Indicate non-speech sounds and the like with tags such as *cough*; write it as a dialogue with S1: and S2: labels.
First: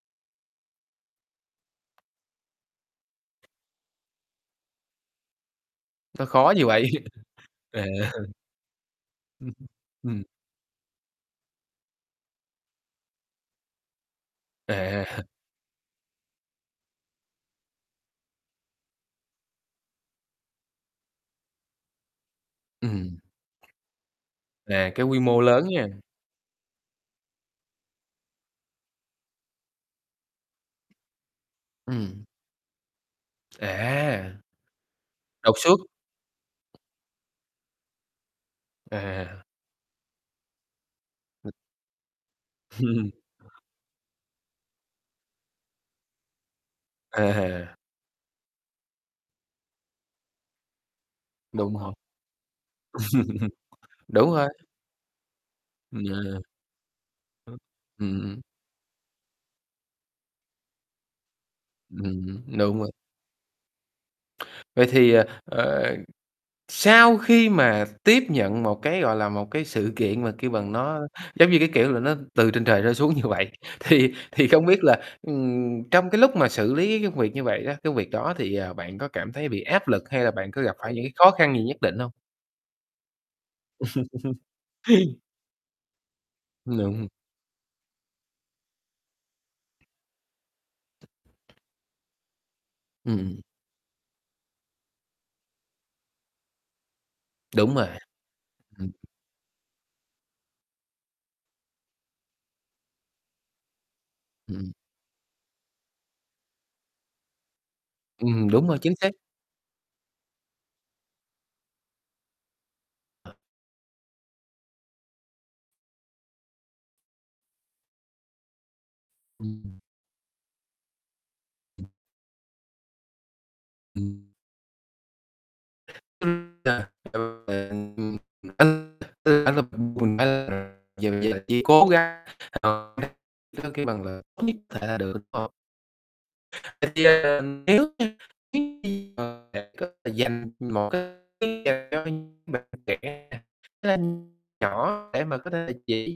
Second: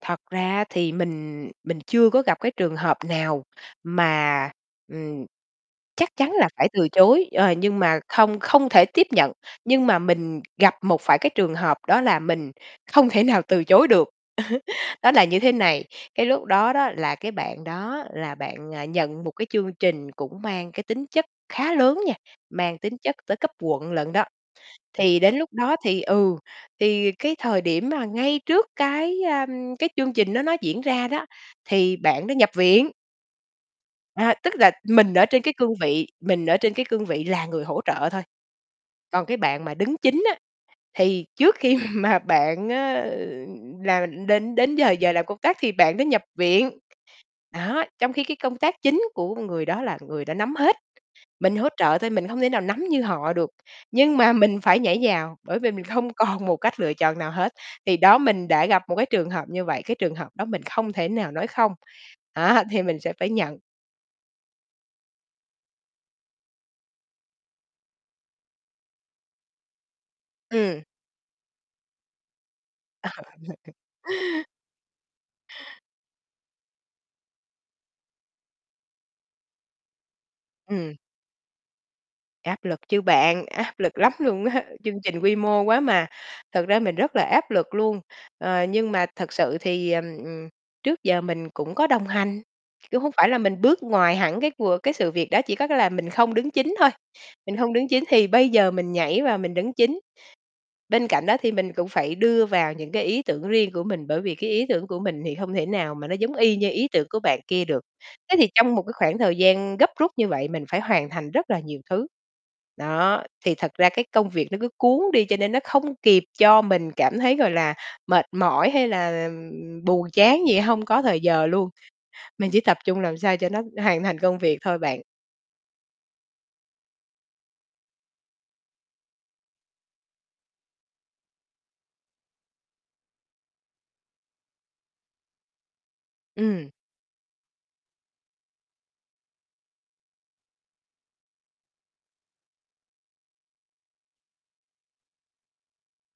S1: Thật ra á thì mình mình chưa có gặp cái trường hợp nào mà, ừm, chắc
S2: Nó
S1: chắn là
S2: khó như
S1: phải
S2: vậy.
S1: từ chối, ờ, nhưng
S2: À.
S1: mà không không thể tiếp nhận.
S2: Ưm hưm,
S1: Nhưng mà
S2: ừm.
S1: mình gặp một phải cái trường hợp đó là mình không thể nào từ chối được,
S2: À.
S1: *chuckles* đó là
S2: *chuckles*
S1: như thế này, cái lúc đó đó là cái bạn đó là bạn, à, nhận một cái chương trình cũng mang cái tính chất khá lớn nha, mang tính chất
S2: Ừm.
S1: tới cấp quận lận đó.
S2: À, cái quy
S1: Thì đến
S2: mô
S1: lúc
S2: lớn
S1: đó
S2: nha.
S1: thì, ừ, thì cái thời điểm mà ngay trước cái, a, cái chương trình đó nó diễn ra đó, thì
S2: Ừm.
S1: bạn đó nhập viện.
S2: À!
S1: À, tức là mình ở trên cái
S2: Đột
S1: cương
S2: xuất.
S1: vị mình ở trên cái cương vị là người hỗ trợ thôi. Còn cái
S2: À.
S1: bạn mà đứng chính á, thì trước khi mà bạn á
S2: *chuckles*
S1: là, ưm, đến đến giờ giờ làm công tác thì bạn đó nhập viện.
S2: À ha.
S1: Đó, trong khi cái công tác chính của người đó là người đó nắm hết, mình hỗ
S2: Đúng hông?
S1: trợ thôi, mình hông thể nào nắm như họ được,
S2: *laughs*
S1: nhưng
S2: Đúng
S1: mà
S2: rồi.
S1: mình phải nhảy vào, bởi vì mình
S2: Ừm,
S1: hông
S2: à.
S1: còn một cách lựa chọn nào hết. Thì đó
S2: Ừm, ưm.
S1: mình đã gặp một cái trường hợp như vậy, cái trường hợp đó mình không thể nào nói không,
S2: Ừm,
S1: đó
S2: đúng
S1: thì
S2: vậy.
S1: mình sẽ phải nhận.
S2: Vậy thì, ờ, ờ, sau khi mà tiếp nhận một cái, gọi là, một cái sự kiện mà, kêu bằng,
S1: Ừm.
S2: nó giống như, cái kiểu là, nó từ trên trời trở
S1: À.
S2: xuống như vậy,
S1: *chuckles*
S2: thì thì không biết là, ừm, trong cái lúc mà xử lý cái công việc như vậy đó, cái việc đó thì, à, bạn có cảm thấy bị áp lực hay là bạn có gặp phải
S1: Ừm.
S2: những cái khó khăn gì nhất định hông?
S1: Áp lực chứ bạn, áp lực lắm
S2: *laughs*
S1: luôn á, chương trình quy mô quá mà. Thật ra mình
S2: Đúng.
S1: rất là áp lực luôn, ờ, nhưng mà thật sự thì, ờ, ừm, trước giờ mình cũng có đồng hành, kiểu, hông phải
S2: Ừm.
S1: là mình bước ngoài hẳn cái cùa cái sự việc đó, chỉ có cái là mình không đứng chính thôi, mình hông
S2: Đúng
S1: đứng
S2: mà,
S1: chính thì bây giờ
S2: ừm.
S1: mình nhảy vào mình đứng chính. Bên cạnh đó thì mình cũng phải đưa vào những cái ý tưởng riêng của mình, bởi vì cái ý
S2: Ừm.
S1: tưởng của mình thì hông thể nào mà nó giống y như ý tưởng của bạn kia được. Thế
S2: Ừm,
S1: thì
S2: đúng
S1: trong
S2: rồi,
S1: một cái
S2: chính xác.
S1: khoảng thời gian gấp rút như vậy, mình phải hoàn thành rất là nhiều thứ. Đó, thì thật ra cái công việc nó cứ cuốn đi, cho nên nó không kịp cho mình cảm thấy, gọi là, mệt mỏi hay là là,
S2: Ưm, ừm.
S1: ừm, buồn chán gì, hông có thời giờ luôn. Mình chỉ tập trung làm sao cho nó hoàn thành
S2: Ừm.
S1: công việc thôi bạn.
S2: *unintelligible* Giờ chỉ cố gắng *unintelligible* người ta kêu bằng là *unintelligible* là được, đúng không?
S1: Ừm.
S2: *unintelligible* Dành một cái *unintelligible* cho những bạn trẻ *unintelligible* nhỏ để mà có thể là chỉ